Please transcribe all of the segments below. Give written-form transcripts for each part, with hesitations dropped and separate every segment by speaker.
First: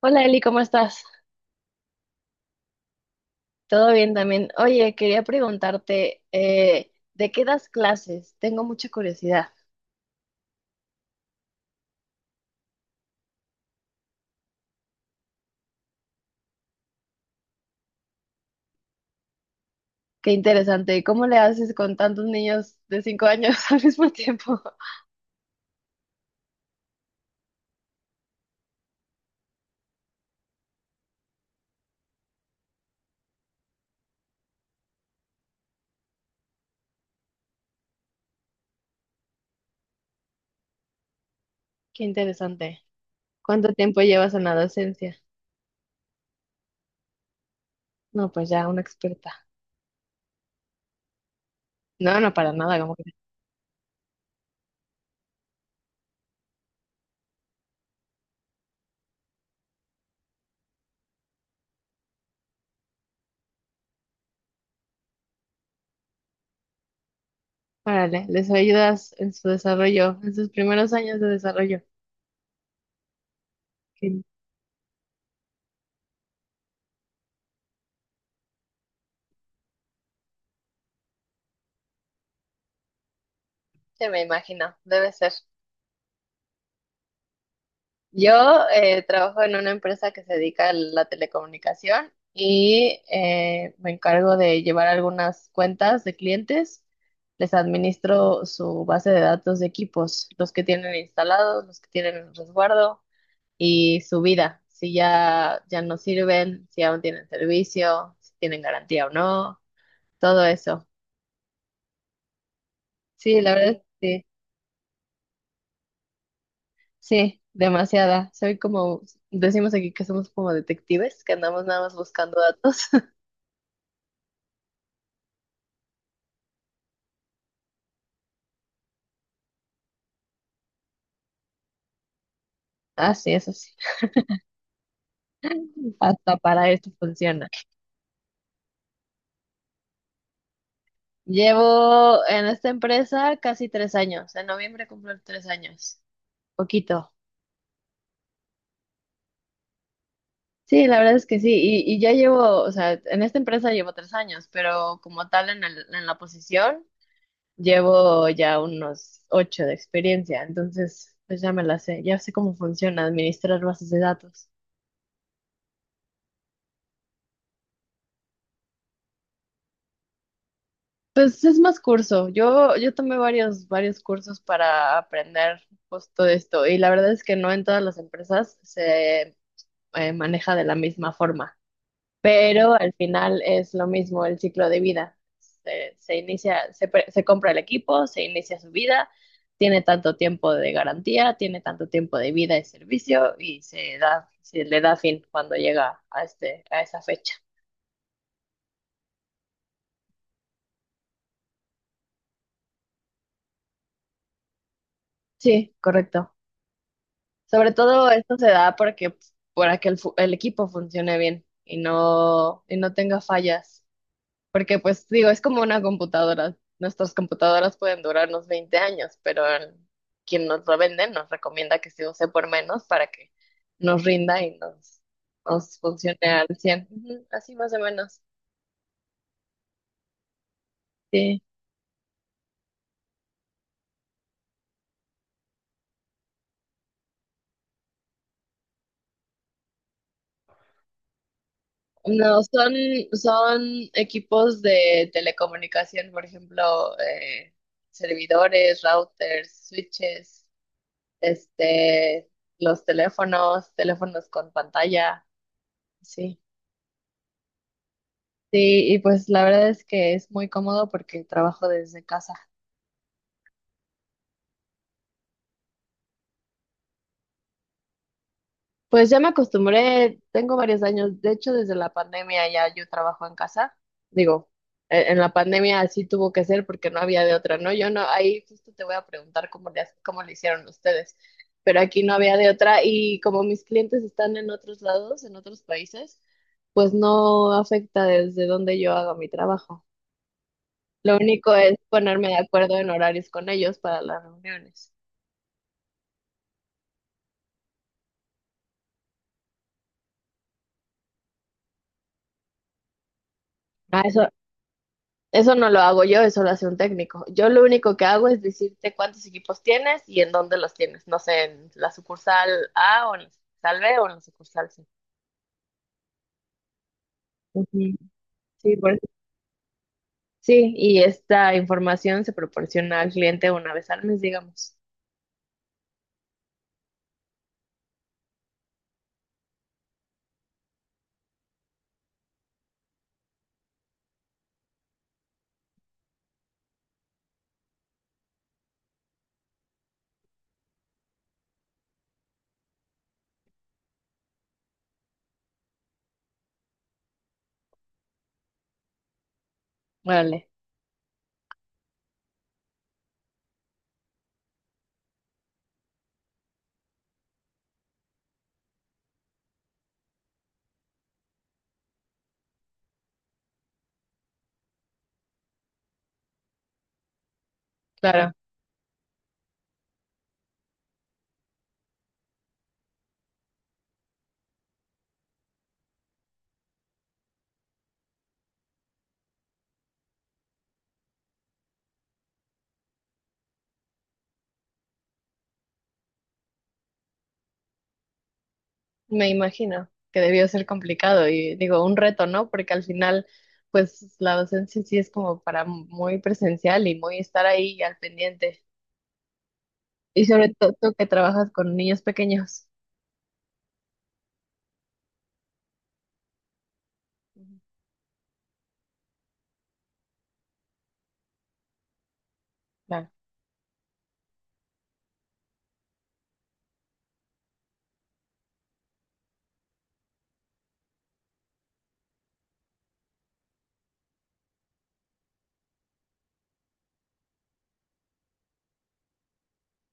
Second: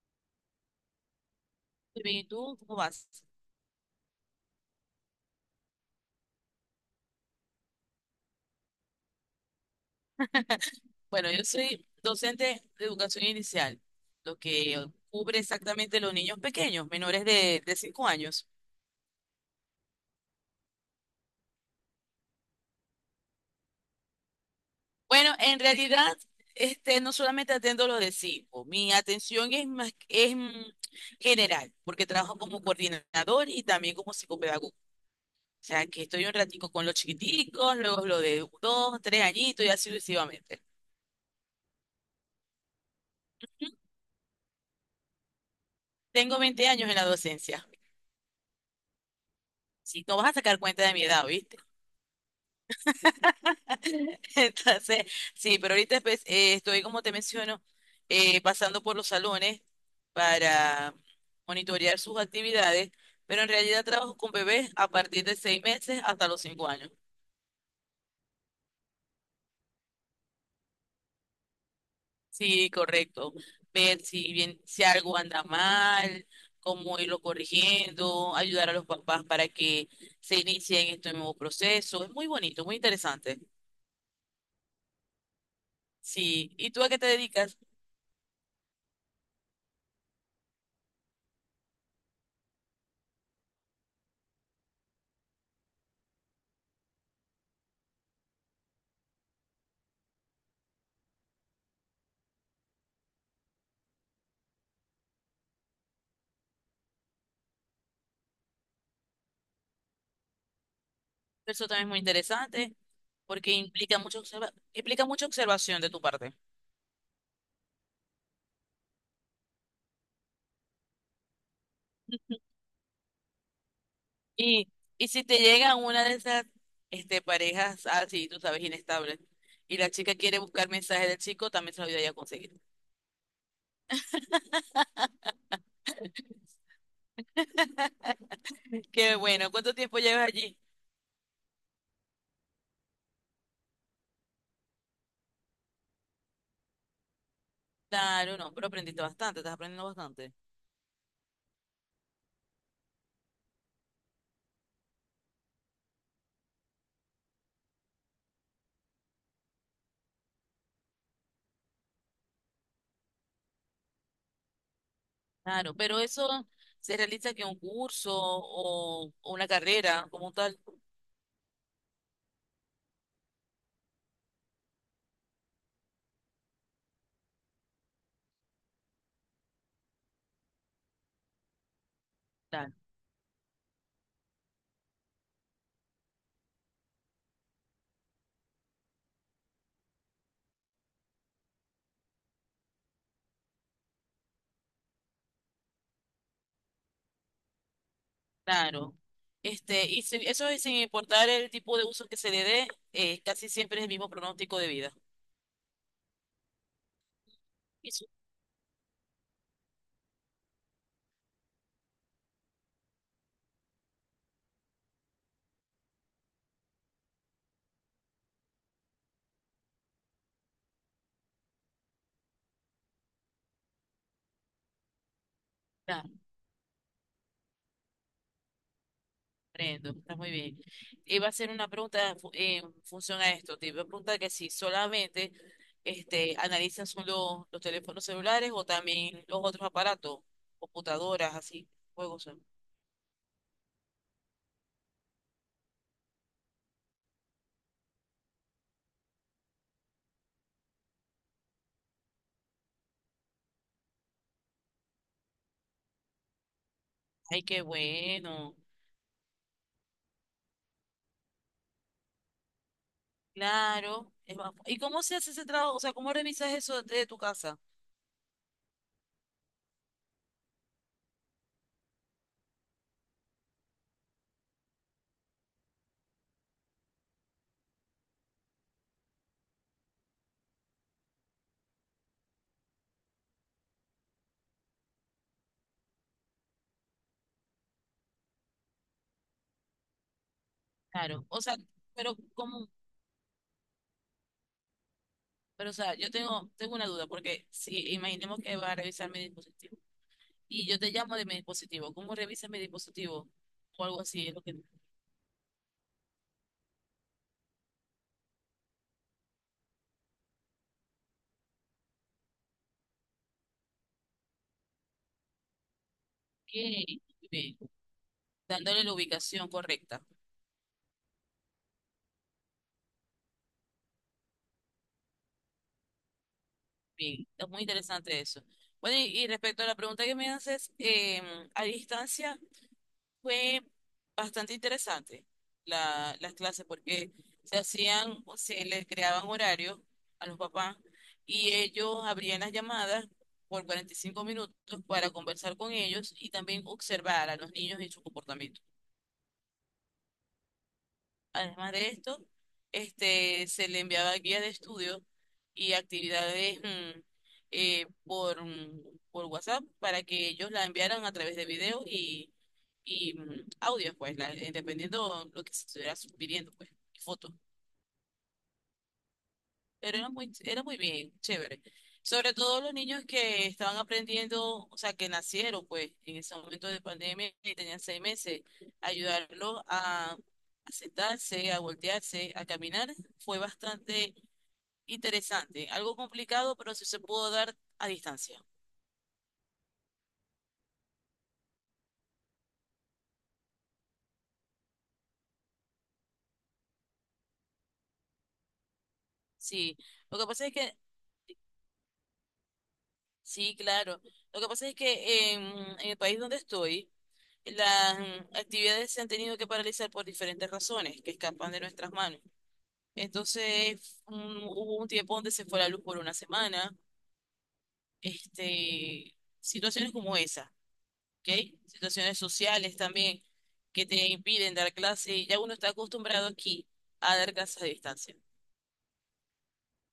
Speaker 1: Hola Eli, ¿cómo estás?
Speaker 2: Muy bien, ¿y tú cómo vas?
Speaker 1: Todo bien también. Oye, quería preguntarte, ¿de qué das clases? Tengo mucha curiosidad.
Speaker 2: Bueno, yo soy docente de educación inicial, lo que cubre exactamente los niños pequeños, menores de 5 años.
Speaker 1: Qué interesante. ¿Y cómo le haces con tantos niños de 5 años al mismo tiempo?
Speaker 2: Bueno, en realidad, no solamente atendo los de cinco. Mi atención es más, general, porque trabajo como coordinador y también como psicopedagogo. O sea, que estoy un ratico con los chiquiticos, luego los de 2 3 añitos y así sucesivamente.
Speaker 1: Qué interesante. ¿Cuánto tiempo llevas en la docencia?
Speaker 2: Tengo 20 años en la docencia.
Speaker 1: No, pues ya, una experta.
Speaker 2: Si no vas a sacar cuenta de mi edad, ¿viste?
Speaker 1: No, no, para nada, como que.
Speaker 2: Entonces, sí, pero ahorita pues, estoy, como te menciono, pasando por los salones para monitorear sus actividades, pero en realidad trabajo con bebés a partir de 6 meses hasta los 5 años.
Speaker 1: Órale, les ayudas en su desarrollo, en sus primeros años de desarrollo.
Speaker 2: Sí, correcto. Ver
Speaker 1: Sí,
Speaker 2: si bien, si algo anda mal, cómo irlo corrigiendo, ayudar a los papás para que se inicien este nuevo proceso. Es muy bonito, muy interesante.
Speaker 1: me imagino, debe ser.
Speaker 2: Sí. ¿Y tú a qué te dedicas?
Speaker 1: Yo trabajo en una empresa que se dedica a la telecomunicación y me encargo de llevar algunas cuentas de clientes. Les administro su base de datos de equipos, los que tienen instalados, los que tienen en resguardo y su vida, si ya no sirven, si aún tienen servicio, si tienen garantía o no, todo eso.
Speaker 2: Eso también es muy interesante
Speaker 1: Sí,
Speaker 2: porque
Speaker 1: la verdad,
Speaker 2: implica
Speaker 1: sí,
Speaker 2: implica mucha observación de tu parte.
Speaker 1: sí, demasiada. Soy como, decimos aquí que somos como detectives, que andamos nada más buscando datos.
Speaker 2: Y, si te llega una de esas parejas así, tú sabes, inestables, y la chica quiere buscar mensajes del chico, también se lo voy a conseguir.
Speaker 1: Así es, así. Hasta para esto funciona.
Speaker 2: Qué bueno, ¿cuánto tiempo llevas allí?
Speaker 1: Llevo en esta empresa casi 3 años. En noviembre cumplo 3 años. Poquito.
Speaker 2: Claro, no, pero aprendiste bastante, estás aprendiendo bastante.
Speaker 1: Sí, la verdad es que sí. Y ya llevo, o sea, en esta empresa llevo 3 años, pero como tal en en la posición llevo ya unos ocho de experiencia. Entonces, pues ya me la sé. Ya sé cómo funciona administrar bases de datos.
Speaker 2: Claro, pero eso se realiza que un curso o una carrera como tal.
Speaker 1: Pues es más curso. Yo tomé varios cursos para aprender justo esto y la verdad es que no en todas las empresas se maneja de la misma forma,
Speaker 2: Claro.
Speaker 1: pero al final es lo mismo el ciclo de vida. Se inicia, se compra el equipo, se inicia su vida, tiene tanto tiempo de garantía, tiene tanto tiempo de vida y servicio y se le da fin cuando llega a este, a esa fecha.
Speaker 2: Claro. Este, eso es sin importar el tipo de uso que se le dé, casi siempre es el mismo pronóstico de vida.
Speaker 1: Sí, correcto. Sobre
Speaker 2: Y su
Speaker 1: todo esto se da porque pues, para que el equipo funcione bien y no tenga fallas. Porque pues digo, es como una computadora. Nuestras computadoras pueden durarnos 20 años, pero quien nos lo vende nos recomienda que se use por menos para que nos rinda y nos
Speaker 2: está,
Speaker 1: funcione al 100. Ujú. Así más o menos.
Speaker 2: comprendo, está muy bien. Iba a
Speaker 1: Sí.
Speaker 2: hacer una pregunta en función a esto. Te iba a preguntar que si solamente analizan solo los teléfonos celulares o también los otros aparatos, computadoras, así, juegos son.
Speaker 1: No, son equipos de telecomunicación, por ejemplo, servidores, routers, switches. este, los teléfonos, teléfonos con pantalla, sí.
Speaker 2: Ay, qué bueno.
Speaker 1: Sí, y pues la verdad es que es muy cómodo porque trabajo desde casa.
Speaker 2: Claro. ¿Y cómo se hace ese trabajo? O sea, ¿cómo revisas eso de tu casa?
Speaker 1: Pues ya me acostumbré, tengo varios años, de hecho desde la pandemia ya yo trabajo en casa, digo, en la pandemia así tuvo que ser porque no había de otra, ¿no? Yo no, ahí justo te voy a preguntar cómo le hicieron ustedes, pero aquí no había de otra y como mis clientes están en otros lados, en otros países, pues no afecta desde donde yo haga mi trabajo. Lo
Speaker 2: Claro. O
Speaker 1: único
Speaker 2: sea,
Speaker 1: es
Speaker 2: pero
Speaker 1: ponerme de
Speaker 2: ¿cómo?
Speaker 1: acuerdo en horarios con ellos para las reuniones.
Speaker 2: Pero, o sea, yo tengo, una duda, porque si imaginemos que va a revisar mi dispositivo y yo te llamo de mi dispositivo, ¿cómo revisa mi dispositivo? O algo
Speaker 1: Ah,
Speaker 2: así,
Speaker 1: eso.
Speaker 2: es lo que...
Speaker 1: Eso no lo hago yo, eso lo hace un técnico. Yo lo único que hago es decirte cuántos equipos tienes y en dónde los tienes. No sé, en la sucursal A o en la sucursal B o en la sucursal C.
Speaker 2: Bien, bien,
Speaker 1: Ujú. Sí,
Speaker 2: dándole
Speaker 1: por
Speaker 2: la
Speaker 1: eso.
Speaker 2: ubicación correcta.
Speaker 1: Sí, y esta información se proporciona al cliente una vez al mes, digamos.
Speaker 2: Bien, es muy interesante eso. Bueno, y, respecto a la pregunta que me haces, a distancia, fue bastante interesante las clases porque se hacían, o se les creaban horarios a los papás y ellos abrían las llamadas por 45 minutos para conversar con ellos y también observar a los niños y su comportamiento.
Speaker 1: Vale,
Speaker 2: Además de esto, se le enviaba guía de estudio y actividades eh, por, mm, por WhatsApp para que ellos la enviaran a través de video y audios, pues, dependiendo lo que se estuviera pidiendo, pues, y fotos.
Speaker 1: claro.
Speaker 2: Pero era muy bien, chévere. Sobre todo los niños que estaban aprendiendo, o sea, que nacieron, pues, en ese momento de pandemia y tenían 6 meses, ayudarlos a, sentarse, a voltearse, a caminar, fue bastante interesante. Algo complicado, pero sí se pudo dar a distancia.
Speaker 1: Me imagino que debió ser complicado y digo, un reto, ¿no? Porque al final, pues la docencia sí es como para muy presencial y muy estar ahí al pendiente.
Speaker 2: Sí, lo
Speaker 1: Y
Speaker 2: que pasa es
Speaker 1: sobre todo
Speaker 2: que,
Speaker 1: tú que trabajas con niños pequeños.
Speaker 2: sí, claro, lo que pasa es que en el país donde estoy,
Speaker 1: Ujú.
Speaker 2: las actividades se han tenido que paralizar por diferentes razones que escapan de nuestras manos.
Speaker 1: Claro.
Speaker 2: Hubo un tiempo donde se fue la luz por una semana. Este, situaciones como esa, ¿ok? Situaciones sociales también que te impiden dar clase. Ya uno está acostumbrado aquí a dar clases a distancia.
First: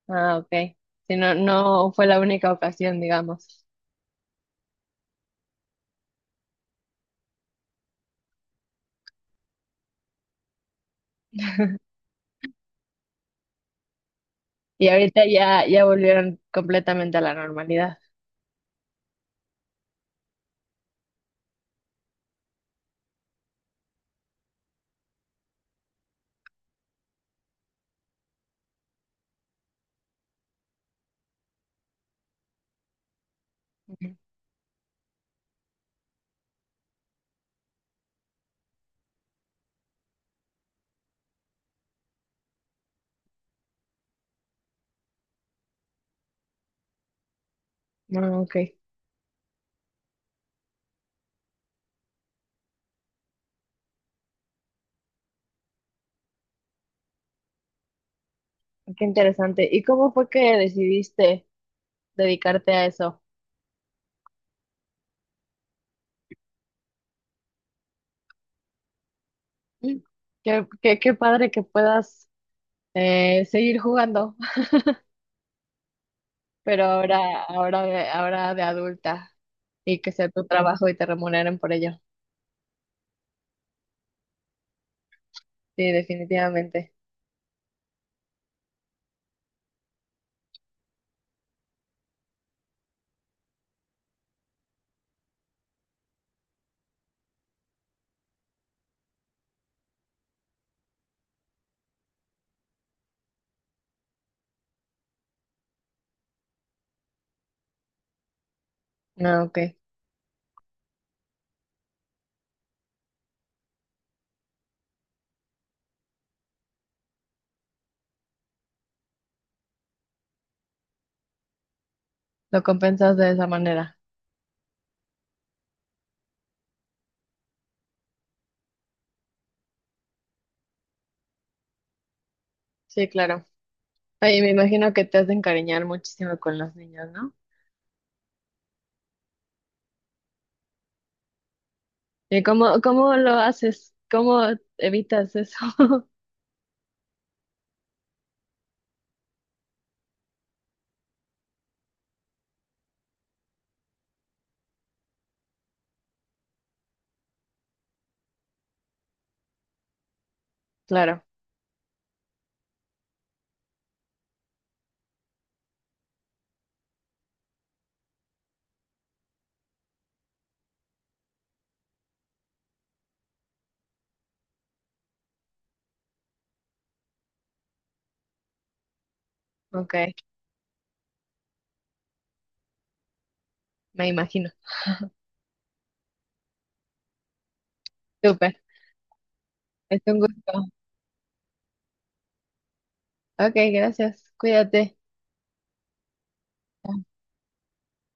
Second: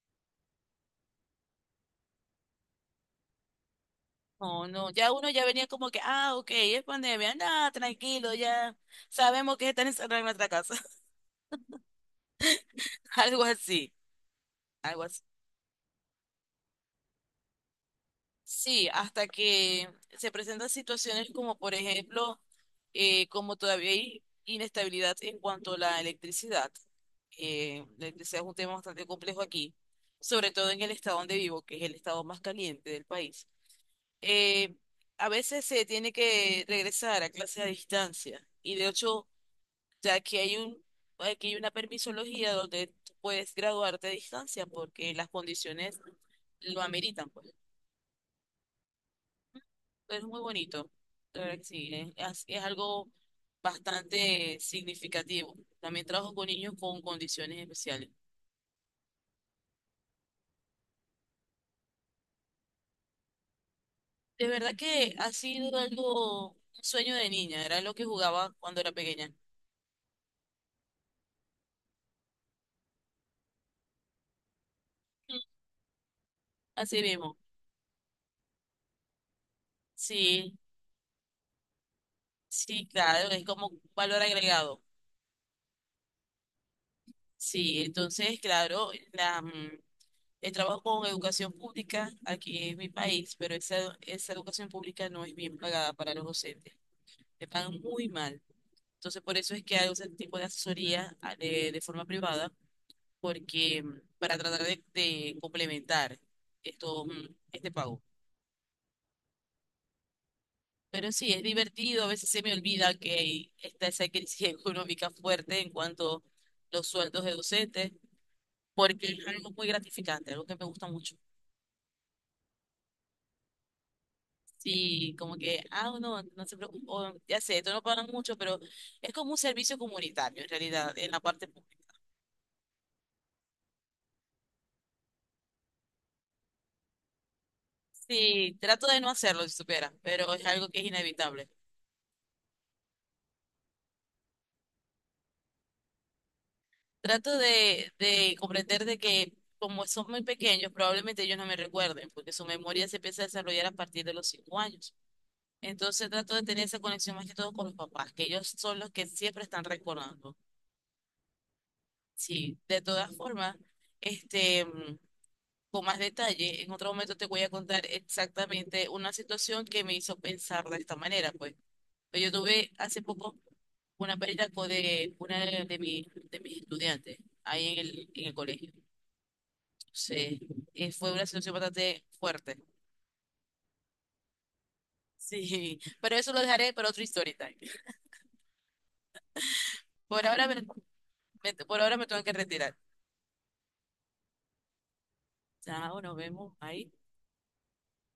Speaker 1: Ah, ok. Si no, no fue la única ocasión, digamos.
Speaker 2: No, no, ya uno ya venía como que, ah, ok, es pandemia, nada, tranquilo, ya sabemos que están encerrados en nuestra casa. Algo así,
Speaker 1: Y
Speaker 2: algo
Speaker 1: ahorita
Speaker 2: así.
Speaker 1: ya volvieron completamente a la normalidad.
Speaker 2: Sí, hasta que se presentan situaciones como, por ejemplo, como todavía hay inestabilidad en cuanto a la electricidad. La electricidad es un tema bastante complejo aquí, sobre todo en el estado donde vivo, que es el estado más caliente del país.
Speaker 1: Ujú.
Speaker 2: Eh, a veces se tiene que regresar a clases a distancia y de hecho, ya que aquí hay una permisología donde tú puedes graduarte a distancia porque las condiciones lo ameritan, pues.
Speaker 1: Ah, ok.
Speaker 2: Es muy bonito, de verdad que sí, es algo bastante significativo. También trabajo con niños con condiciones especiales.
Speaker 1: Qué interesante. ¿Y cómo fue que decidiste dedicarte a eso?
Speaker 2: De verdad que ha sido algo, un sueño de niña, era lo que jugaba cuando era pequeña.
Speaker 1: Mm. Qué padre que puedas seguir jugando,
Speaker 2: Mm.
Speaker 1: pero
Speaker 2: Así mismo,
Speaker 1: ahora de adulta y que sea tu
Speaker 2: sí,
Speaker 1: trabajo y te remuneren por ello.
Speaker 2: sí, claro, es como un valor agregado.
Speaker 1: Sí, definitivamente.
Speaker 2: Sí, entonces, claro, el trabajo con educación pública aquí en mi país, pero esa educación pública no es bien pagada para los docentes, te pagan muy mal. Entonces, por eso es que hago ese tipo de asesoría de forma privada, porque para tratar de complementar este pago.
Speaker 1: Ah, ok.
Speaker 2: Pero sí, es divertido, a veces se me olvida que está esa crisis económica fuerte en cuanto a los sueldos de docentes, porque es algo muy gratificante, algo que me gusta mucho.
Speaker 1: Lo compensas de esa manera.
Speaker 2: Sí, como que, ah, no, no se preocupe, o, ya sé, esto no pagan mucho, pero es como un servicio comunitario en realidad, en la parte pública.
Speaker 1: Sí, claro. Oye, me imagino que te has de encariñar muchísimo con los niños, ¿no?
Speaker 2: Sí, trato de no hacerlo, si supiera, pero es algo que es inevitable.
Speaker 1: ¿Y cómo lo haces? ¿Cómo evitas eso?
Speaker 2: Trato de comprender de que como son muy pequeños, probablemente ellos no me recuerden, porque su memoria se empieza a desarrollar a partir de los 5 años. Entonces trato de tener esa conexión más que todo con los papás, que ellos son los que siempre están recordando.
Speaker 1: Claro,
Speaker 2: Sí, de todas formas, este, mm, con más detalle, en otro momento te voy a contar exactamente una situación que me hizo pensar de esta manera, pues. Pues yo tuve hace poco una de una de mis estudiantes ahí en el colegio.
Speaker 1: ok,
Speaker 2: Sí, y fue una situación bastante fuerte.
Speaker 1: me imagino.
Speaker 2: Sí, pero eso lo dejaré para otro story time.
Speaker 1: Súper, es un
Speaker 2: Por ahora
Speaker 1: gusto.
Speaker 2: por ahora me tengo que retirar.
Speaker 1: Ok, gracias, cuídate.
Speaker 2: Chao, nos vemos. Ahí.